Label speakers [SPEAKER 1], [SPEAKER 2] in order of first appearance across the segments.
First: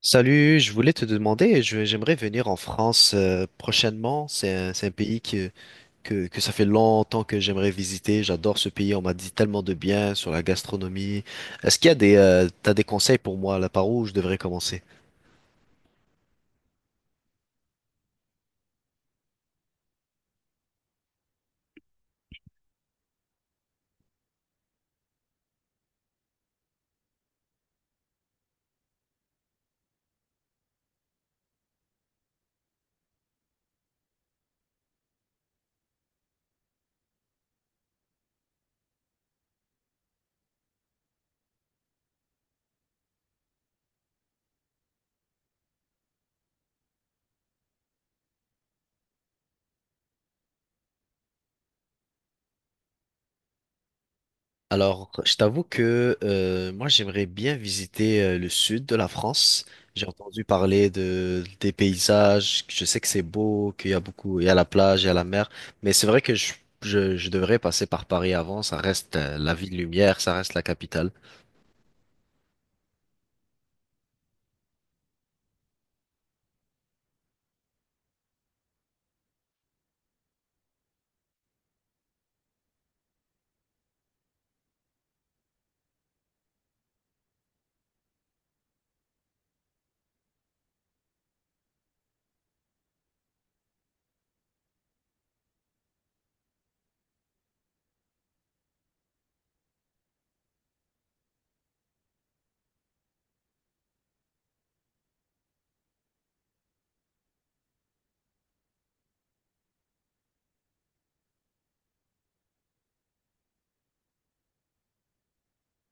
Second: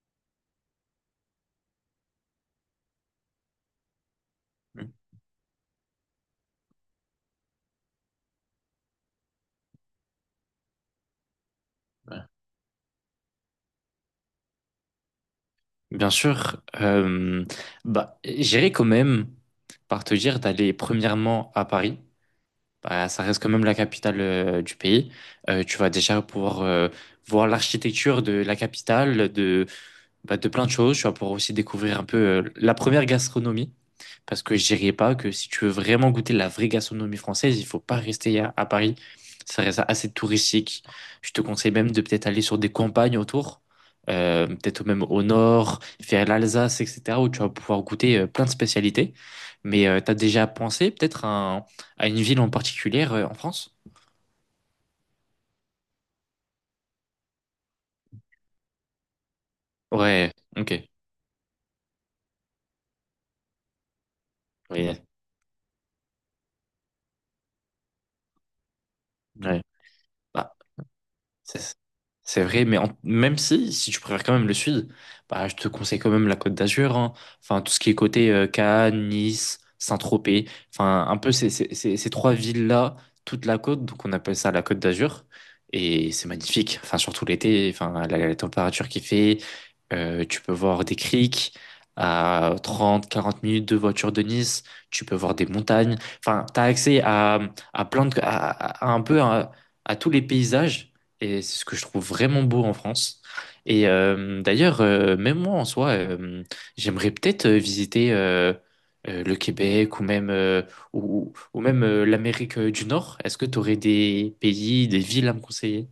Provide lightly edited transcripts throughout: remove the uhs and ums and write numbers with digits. [SPEAKER 1] Salut, je voulais te demander, j'aimerais venir en France prochainement. C'est
[SPEAKER 2] Mmh.
[SPEAKER 1] un pays que ça fait longtemps que j'aimerais visiter. J'adore ce pays, on m'a dit tellement de bien sur la gastronomie. Est-ce qu'il y a
[SPEAKER 2] Ouais.
[SPEAKER 1] t'as des conseils pour moi là, par où je devrais commencer?
[SPEAKER 2] Bien sûr, bah, j'irai quand même par te dire d'aller premièrement à Paris. Bah, ça reste quand même la capitale du pays. Tu vas déjà pouvoir voir l'architecture de la capitale, de bah, de plein de choses. Tu vas pouvoir aussi découvrir un peu la première gastronomie. Parce que je dirais pas que si tu veux vraiment goûter la vraie gastronomie française, il faut pas rester à Paris. Ça reste assez touristique. Je te conseille même de peut-être aller sur des campagnes autour, peut-être même au nord, vers l'Alsace, etc., où tu vas pouvoir goûter plein de spécialités. Mais t'as déjà pensé peut-être un- à une ville en particulier en France?
[SPEAKER 1] Alors, je t'avoue que moi, j'aimerais bien visiter le sud de la France. J'ai
[SPEAKER 2] Ouais,
[SPEAKER 1] entendu
[SPEAKER 2] ok.
[SPEAKER 1] parler de des paysages. Je sais que c'est beau, qu'il y a beaucoup, il y a la
[SPEAKER 2] Oui, ouais.
[SPEAKER 1] plage, il y a la mer. Mais c'est vrai que je devrais passer par Paris avant. Ça reste la
[SPEAKER 2] Bah,
[SPEAKER 1] ville lumière, ça reste la capitale.
[SPEAKER 2] C'est c'est vrai, mais même si tu préfères quand même le sud, bah, je te conseille quand même la Côte d'Azur, hein. Enfin, tout ce qui est côté Cannes, Nice, Saint-Tropez, enfin, un peu ces trois villes-là, toute la côte, donc on appelle ça la Côte d'Azur, et c'est magnifique, enfin, surtout l'été, enfin, la température qui fait, tu peux voir des criques à 30 40 minutes de voiture de Nice, tu peux voir des montagnes, enfin, tu as accès à plein de, à un peu à tous les paysages et c'est ce que je trouve vraiment beau en France. Et d'ailleurs, même moi en soi, j'aimerais peut-être visiter le Québec ou même l'Amérique du Nord. Est-ce que tu aurais des pays, des villes à me conseiller?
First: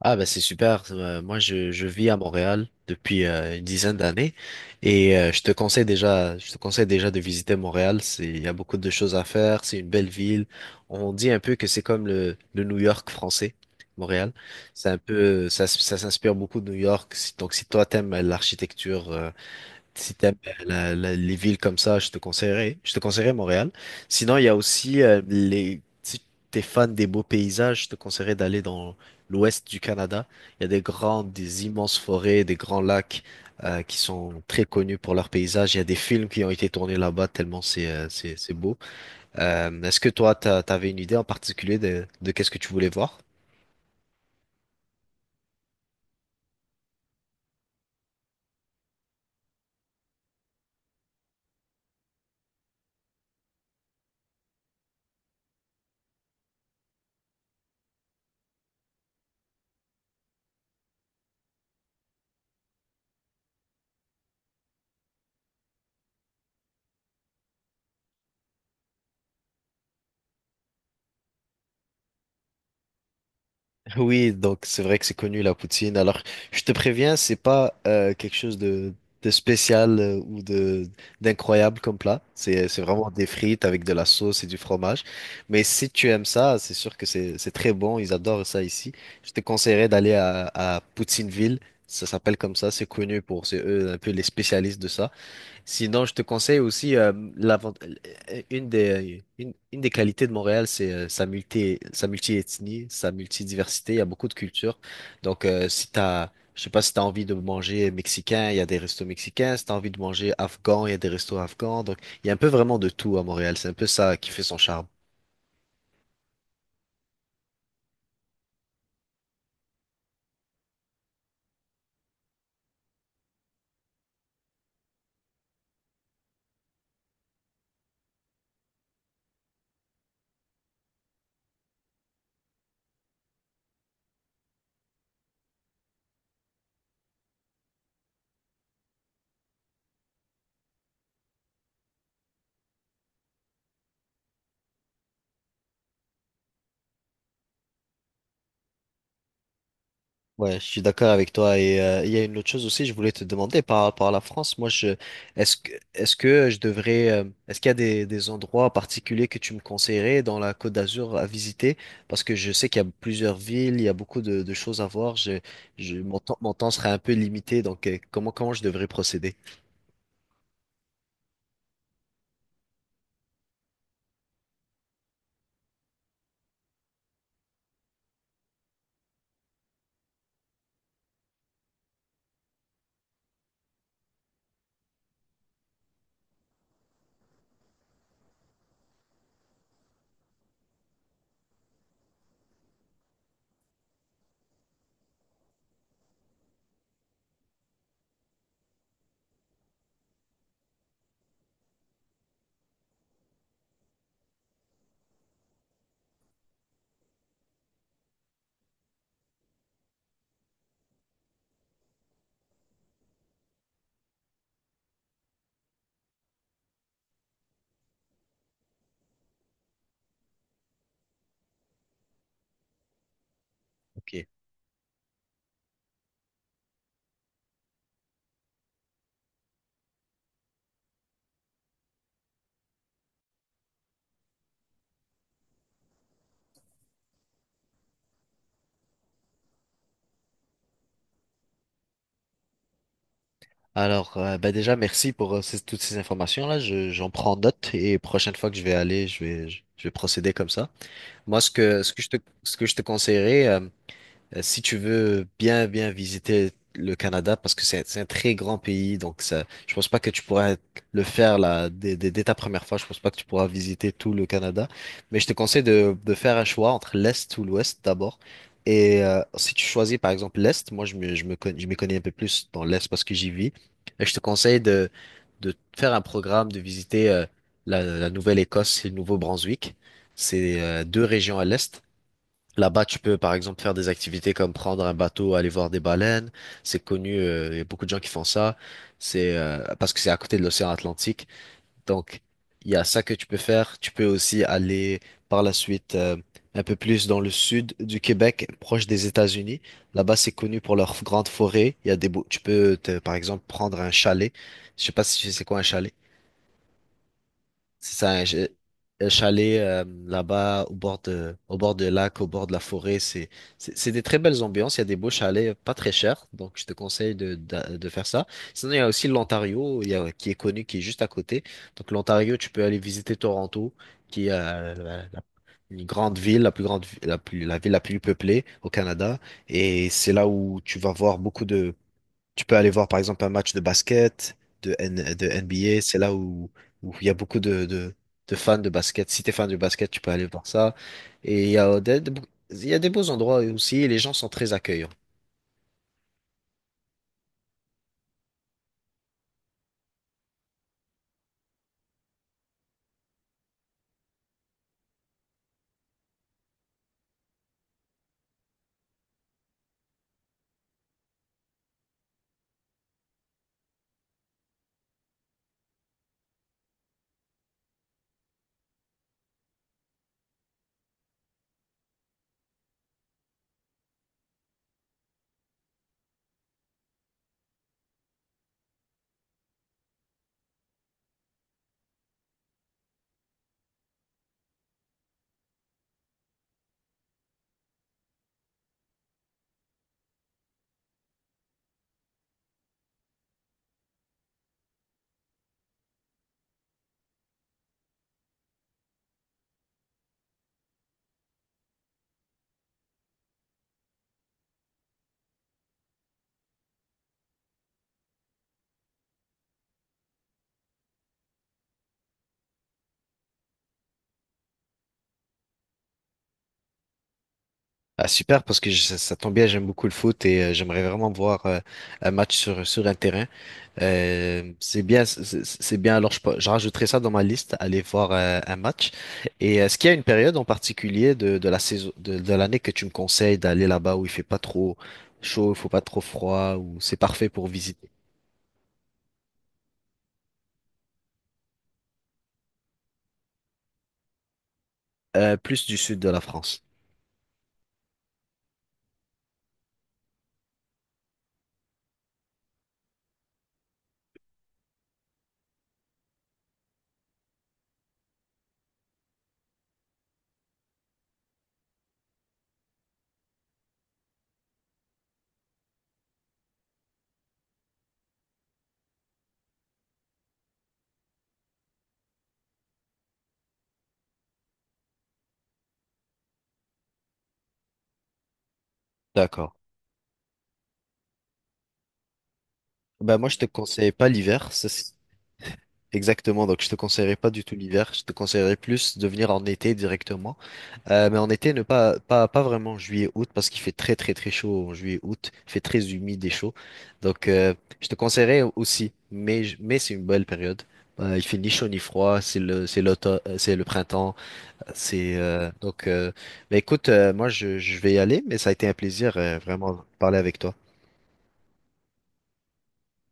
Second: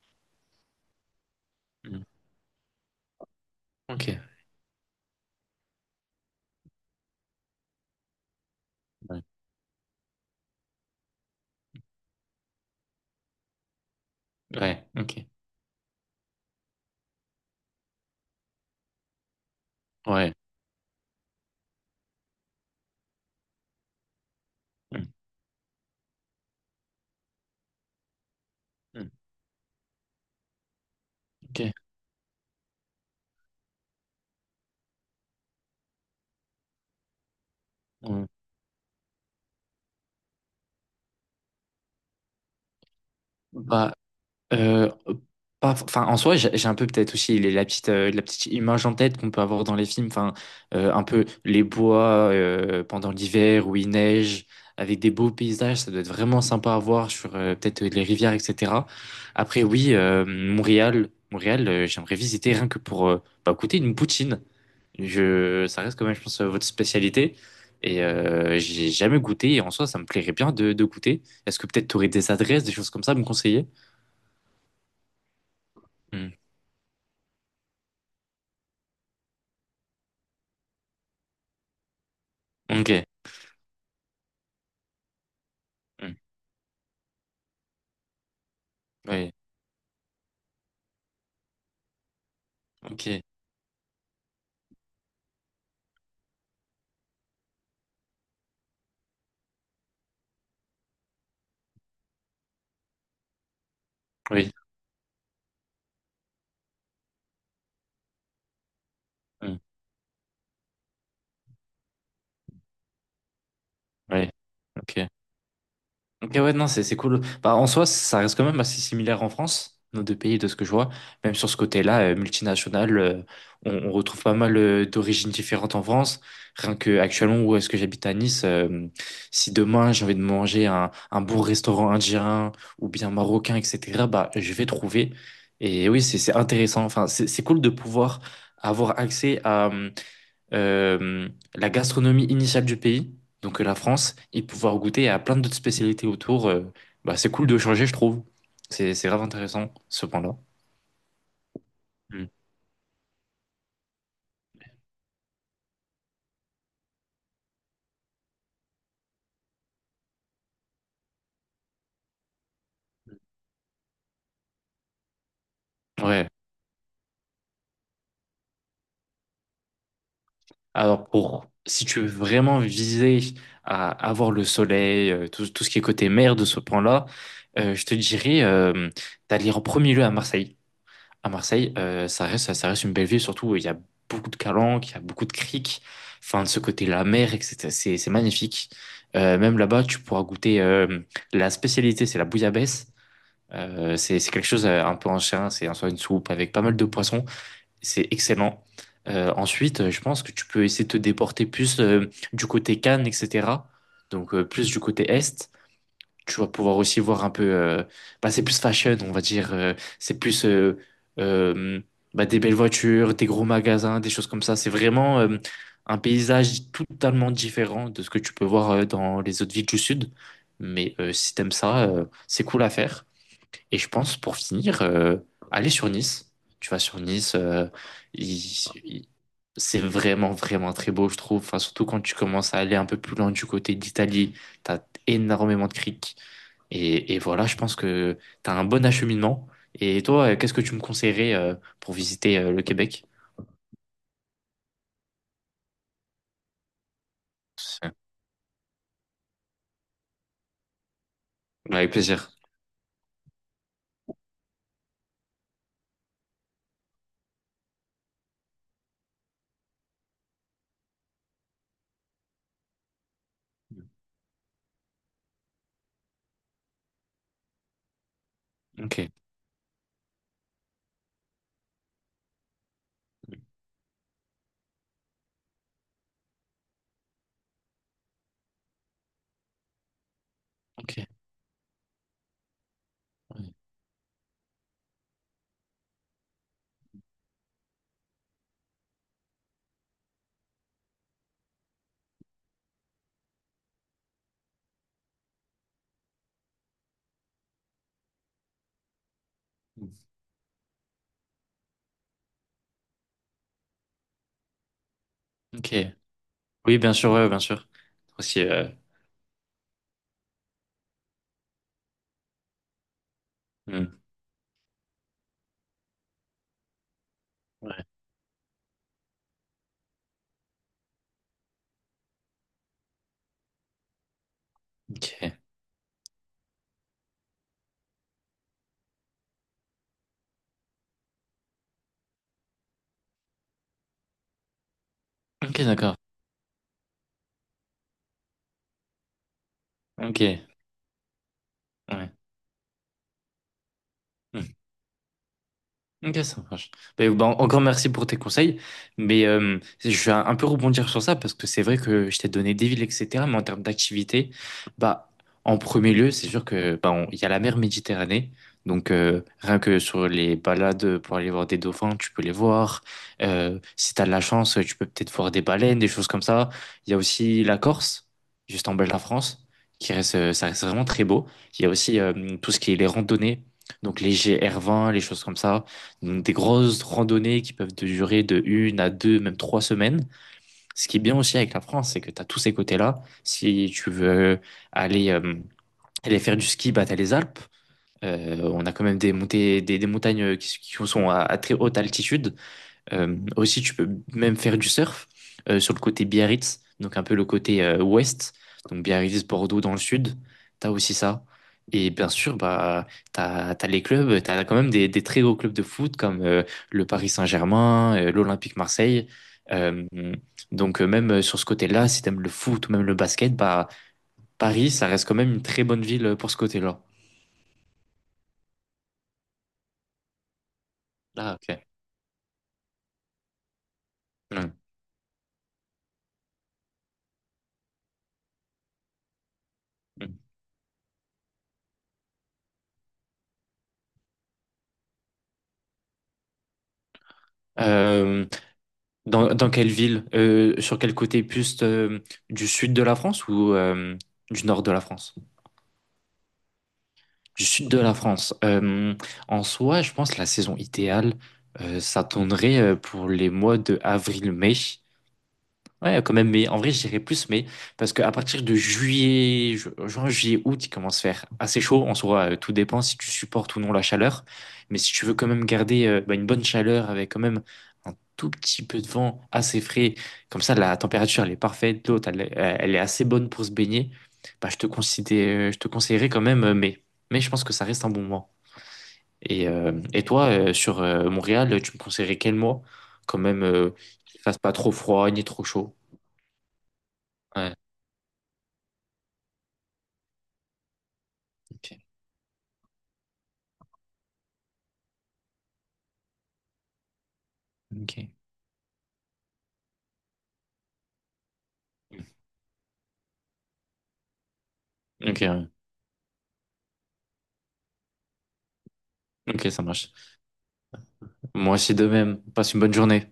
[SPEAKER 1] Ah bah c'est super. Je
[SPEAKER 2] Mm.
[SPEAKER 1] vis à Montréal depuis une dizaine
[SPEAKER 2] Ok.
[SPEAKER 1] d'années et je te conseille déjà de visiter Montréal. C'est il y a beaucoup de choses
[SPEAKER 2] Ouais.
[SPEAKER 1] à faire. C'est une belle ville. On dit un peu que c'est comme le New York français. Montréal,
[SPEAKER 2] Ouais.
[SPEAKER 1] c'est un
[SPEAKER 2] Ok.
[SPEAKER 1] peu ça, ça s'inspire beaucoup de New York. Donc si toi t'aimes l'architecture si
[SPEAKER 2] Ouais.
[SPEAKER 1] t'aimes les villes comme ça, je te conseillerais Montréal. Sinon, il y a aussi
[SPEAKER 2] Mm.
[SPEAKER 1] si t'es fan des beaux paysages, je te conseillerais d'aller dans
[SPEAKER 2] Mm.
[SPEAKER 1] l'ouest du Canada. Il y a
[SPEAKER 2] Ok.
[SPEAKER 1] des immenses forêts, des grands lacs qui sont très connus pour leurs paysages. Il y a des films qui ont été tournés là-bas tellement
[SPEAKER 2] Mm.
[SPEAKER 1] c'est beau. Est-ce que toi, t'avais une idée en particulier de qu'est-ce que tu voulais voir?
[SPEAKER 2] Bah, Euh, pas, enfin, en soi, j'ai un peu peut-être aussi la petite image en tête qu'on peut avoir dans les films, enfin, un peu les bois pendant l'hiver où il neige, avec des beaux paysages, ça doit être vraiment sympa à voir sur peut-être les rivières, etc. Après, oui, Montréal, j'aimerais visiter rien que pour bah, goûter une poutine. Ça reste quand même, je pense, votre spécialité. Et j'ai jamais goûté, et en soi, ça me plairait bien de goûter. Est-ce que peut-être tu aurais des adresses, des choses comme ça à me conseiller?
[SPEAKER 1] Oui, donc c'est vrai que c'est connu la poutine. Alors,
[SPEAKER 2] Hmm.
[SPEAKER 1] je te préviens, c'est pas quelque chose de spécial ou de d'incroyable comme plat. C'est
[SPEAKER 2] Ok.
[SPEAKER 1] vraiment des frites avec de la sauce et du fromage. Mais si tu
[SPEAKER 2] Mm.
[SPEAKER 1] aimes ça, c'est sûr que c'est très bon. Ils adorent ça ici. Je
[SPEAKER 2] Oui.
[SPEAKER 1] te conseillerais d'aller à Poutineville. Ça s'appelle comme ça. C'est
[SPEAKER 2] Ok.
[SPEAKER 1] connu pour c'est eux un peu les spécialistes de ça. Sinon, je te conseille aussi une une des qualités de Montréal, c'est sa multi-ethnie, sa multidiversité. Il y a beaucoup de
[SPEAKER 2] Oui.
[SPEAKER 1] cultures. Donc, si t'as je sais pas si t'as envie de manger mexicain, il y a des restos mexicains.
[SPEAKER 2] Mm.
[SPEAKER 1] Si t'as envie de manger afghan, il y a des restos afghans. Donc, il y a un peu vraiment de tout à Montréal. C'est un peu ça
[SPEAKER 2] Oui.
[SPEAKER 1] qui fait son charme.
[SPEAKER 2] Ok. Ok, ouais, non, c'est cool. Bah, en soi, ça reste quand même assez similaire en France, nos deux pays, de ce que je vois. Même sur ce côté-là, multinational, on retrouve pas mal d'origines différentes en France. Rien que actuellement, où est-ce que j'habite à Nice, si demain j'ai envie de manger un bon restaurant indien ou bien marocain, etc., bah, je vais trouver. Et oui, c'est intéressant. Enfin, c'est cool de pouvoir avoir accès à. euh, la gastronomie initiale du pays, donc la France, et pouvoir goûter à plein d'autres spécialités autour. Bah, c'est cool de changer, je trouve. C'est grave intéressant, ce point-là.
[SPEAKER 1] Ouais, je suis d'accord avec toi. Et il y a
[SPEAKER 2] Mm.
[SPEAKER 1] une autre chose aussi, je voulais te demander par rapport à la France. Moi, je est-ce que je devrais est-ce qu'il y a des endroits particuliers que tu me conseillerais dans la Côte d'Azur à visiter? Parce que je sais qu'il y a plusieurs villes, il y a beaucoup de choses à voir.
[SPEAKER 2] Ouais.
[SPEAKER 1] Mon temps serait un peu limité, donc comment je devrais procéder?
[SPEAKER 2] Alors, si tu veux vraiment viser à avoir le soleil, tout ce qui est côté mer de ce point-là, je te dirais d'aller en premier lieu à Marseille. À Marseille, ça reste une belle ville, surtout il y a beaucoup de calanques, il y a beaucoup de criques, enfin de ce côté la mer, etc. C'est magnifique. Même là-bas, tu pourras goûter la spécialité, c'est la bouillabaisse. C'est quelque chose un peu ancien, c'est en soi une soupe avec pas mal de poissons. C'est excellent. Ensuite, je pense que tu peux essayer de te déporter plus du côté Cannes, etc. Donc, plus du côté est tu vas pouvoir aussi voir un peu bah, c'est plus fashion on va dire, c'est plus euh, bah, des belles voitures, des gros magasins, des choses comme ça. C'est vraiment un paysage totalement différent de ce que tu peux voir dans les autres villes du sud, mais si t'aimes ça, c'est cool à faire. Et je pense
[SPEAKER 1] Ok.
[SPEAKER 2] pour finir, aller sur Nice, tu vas sur Nice, il- il- c'est vraiment vraiment très beau je trouve, enfin surtout quand tu commences à aller un peu plus loin du côté d'Italie. T'as énormément de criques, et voilà, je pense que tu as un bon acheminement. Et toi, qu'est-ce que tu me conseillerais pour visiter le Québec?
[SPEAKER 1] Alors, ben déjà, merci pour toutes ces informations-là. Je, j'en prends note
[SPEAKER 2] C'est-
[SPEAKER 1] et prochaine fois que je vais aller, je vais procéder comme ça. Moi, ce que,
[SPEAKER 2] Avec
[SPEAKER 1] ce que je te,
[SPEAKER 2] plaisir.
[SPEAKER 1] ce que je te conseillerais, si tu veux bien visiter le Canada, parce que c'est un très grand pays, donc ça, je pense pas que tu pourras le faire dès ta première fois. Je pense pas que tu pourras visiter tout le Canada. Mais je te conseille de faire un choix entre l'Est ou l'Ouest d'abord.
[SPEAKER 2] Ok,
[SPEAKER 1] Et si tu choisis par exemple l'Est, je me connais, je m'y connais un peu plus dans l'Est parce que j'y vis. Et je te conseille de faire un programme, de visiter la Nouvelle-Écosse et le Nouveau-Brunswick. C'est
[SPEAKER 2] ok,
[SPEAKER 1] deux régions à l'Est. Là-bas, tu peux par
[SPEAKER 2] ouais.
[SPEAKER 1] exemple faire des activités comme prendre un bateau, aller voir des baleines. C'est connu, il y a beaucoup de gens qui font ça. C'est parce que c'est à côté de l'océan Atlantique. Donc, il y a ça que tu peux faire. Tu peux aussi aller par la suite un peu plus dans le sud du Québec, proche des États-Unis. Là-bas, c'est connu pour leurs grandes forêts. Il y a par exemple prendre un chalet. Je sais pas si tu sais c'est quoi un
[SPEAKER 2] Ok.
[SPEAKER 1] chalet.
[SPEAKER 2] Oui, bien sûr, ouais, bien sûr.
[SPEAKER 1] C'est ça,
[SPEAKER 2] Aussi,
[SPEAKER 1] un, un chalet là-bas au bord de lac, au bord de la forêt. C'est
[SPEAKER 2] hmm.
[SPEAKER 1] des très belles ambiances. Il y a des beaux chalets, pas très chers. Donc, je te conseille
[SPEAKER 2] Ouais.
[SPEAKER 1] de faire ça. Sinon, il y a aussi l'Ontario, qui est connu, qui est juste à côté. Donc, l'Ontario, tu peux aller visiter Toronto, qui est
[SPEAKER 2] Ok,
[SPEAKER 1] une grande ville, la plus grande, vi- la plus, la ville la plus peuplée au Canada. Et c'est là où tu vas voir beaucoup de tu peux aller voir par exemple un match de basket, de
[SPEAKER 2] ok,
[SPEAKER 1] NBA,
[SPEAKER 2] d'accord.
[SPEAKER 1] c'est là où il y a beaucoup de fans de basket. Si tu es fan de basket, tu peux
[SPEAKER 2] Ok,
[SPEAKER 1] aller voir ça. Et
[SPEAKER 2] ouais.
[SPEAKER 1] il y a des beaux endroits aussi et les gens sont
[SPEAKER 2] Hmm.
[SPEAKER 1] très accueillants.
[SPEAKER 2] Ok, ça marche. Ben, encore merci pour tes conseils. Mais je vais un peu rebondir sur ça parce que c'est vrai que je t'ai donné des villes, etc. Mais en termes d'activité, bah, en premier lieu, c'est sûr que bah, il y a la mer Méditerranée. Donc rien que sur les balades pour aller voir des dauphins, tu peux les voir. Si tu as de la chance, tu peux peut-être voir des baleines, des choses comme ça. Il y a aussi la Corse, juste en bas de la France, qui reste, ça reste vraiment très beau. Il y a aussi tout ce qui est les randonnées, donc les GR20, les choses comme ça. Donc, des grosses randonnées qui peuvent te durer de 1 à 2, même 3 semaines. Ce qui est bien aussi avec la France, c'est que tu as tous ces côtés-là. Si tu veux aller, euh, aller faire du ski, bah, tu as les Alpes. On a quand même des montées, des montagnes qui sont à très haute altitude. Aussi, tu peux même faire du surf sur le côté Biarritz, donc un peu le côté ouest, donc Biarritz, Bordeaux dans le sud. T'as aussi ça. Et bien sûr, bah, t'as, t'as les clubs, t'as quand même des très gros clubs de foot comme le Paris Saint-Germain, l'Olympique Marseille. Euh, donc, même sur ce côté-là, si t'aimes le foot ou même le basket, bah, Paris, ça reste quand même une très bonne ville pour ce côté-là.
[SPEAKER 1] Ah, super, parce que ça, ça tombe bien, j'aime beaucoup le foot et j'aimerais vraiment
[SPEAKER 2] Ah,
[SPEAKER 1] voir
[SPEAKER 2] ok.
[SPEAKER 1] un match sur un terrain.
[SPEAKER 2] Mm.
[SPEAKER 1] C'est bien, c'est bien. Alors, je rajouterai ça dans ma liste, aller voir un match. Et est-ce qu'il y a une période en particulier de la saison, de l'année que tu me conseilles d'aller là-bas où il fait pas trop chaud, il faut pas trop froid, où c'est parfait pour visiter?
[SPEAKER 2] Euh, dans quelle ville? Sur quel côté? Plus du sud de la France ou du nord de la France?
[SPEAKER 1] Plus du sud de la France.
[SPEAKER 2] Du sud de la France. En soi, je pense que la saison idéale, ça tournerait pour les mois de avril-mai. Ouais, quand même, mais en vrai, je dirais plus, mais parce qu'à partir de juillet, juin, juillet, août, il commence à faire assez chaud. En soi, tout dépend si tu supportes ou non la chaleur. Mais si tu veux quand même garder bah, une bonne chaleur avec quand même un tout petit peu de vent assez frais, comme ça, la température, elle est parfaite, l'eau, elle est assez bonne pour se baigner, bah, je te conseillerais quand même mai. Mais je pense que ça reste un bon mois. Et,
[SPEAKER 1] D'accord.
[SPEAKER 2] euh, et toi, sur Montréal, tu me conseillerais quel mois? Quand
[SPEAKER 1] Ben moi, je
[SPEAKER 2] même,
[SPEAKER 1] te conseille pas
[SPEAKER 2] qu'il fasse pas
[SPEAKER 1] l'hiver. Ça,
[SPEAKER 2] trop froid ni trop chaud.
[SPEAKER 1] exactement. Donc, je te conseillerais pas du tout l'hiver. Je te conseillerais plus de venir en été directement. Mais en été, ne
[SPEAKER 2] Ok,
[SPEAKER 1] pas, pas, pas vraiment juillet-août parce qu'il fait très très très chaud en juillet-août. Il fait très humide et chaud. Donc, je te
[SPEAKER 2] ok,
[SPEAKER 1] conseillerais aussi. Mais c'est une belle période. Il fait ni chaud ni froid. C'est l'automne, c'est le printemps. C'est
[SPEAKER 2] ok, ouais.
[SPEAKER 1] donc. Mais écoute, je vais y aller. Mais ça a été un plaisir
[SPEAKER 2] Ok, ça
[SPEAKER 1] vraiment de
[SPEAKER 2] marche.
[SPEAKER 1] parler avec toi.
[SPEAKER 2] Moi aussi de même. Passe une bonne journée.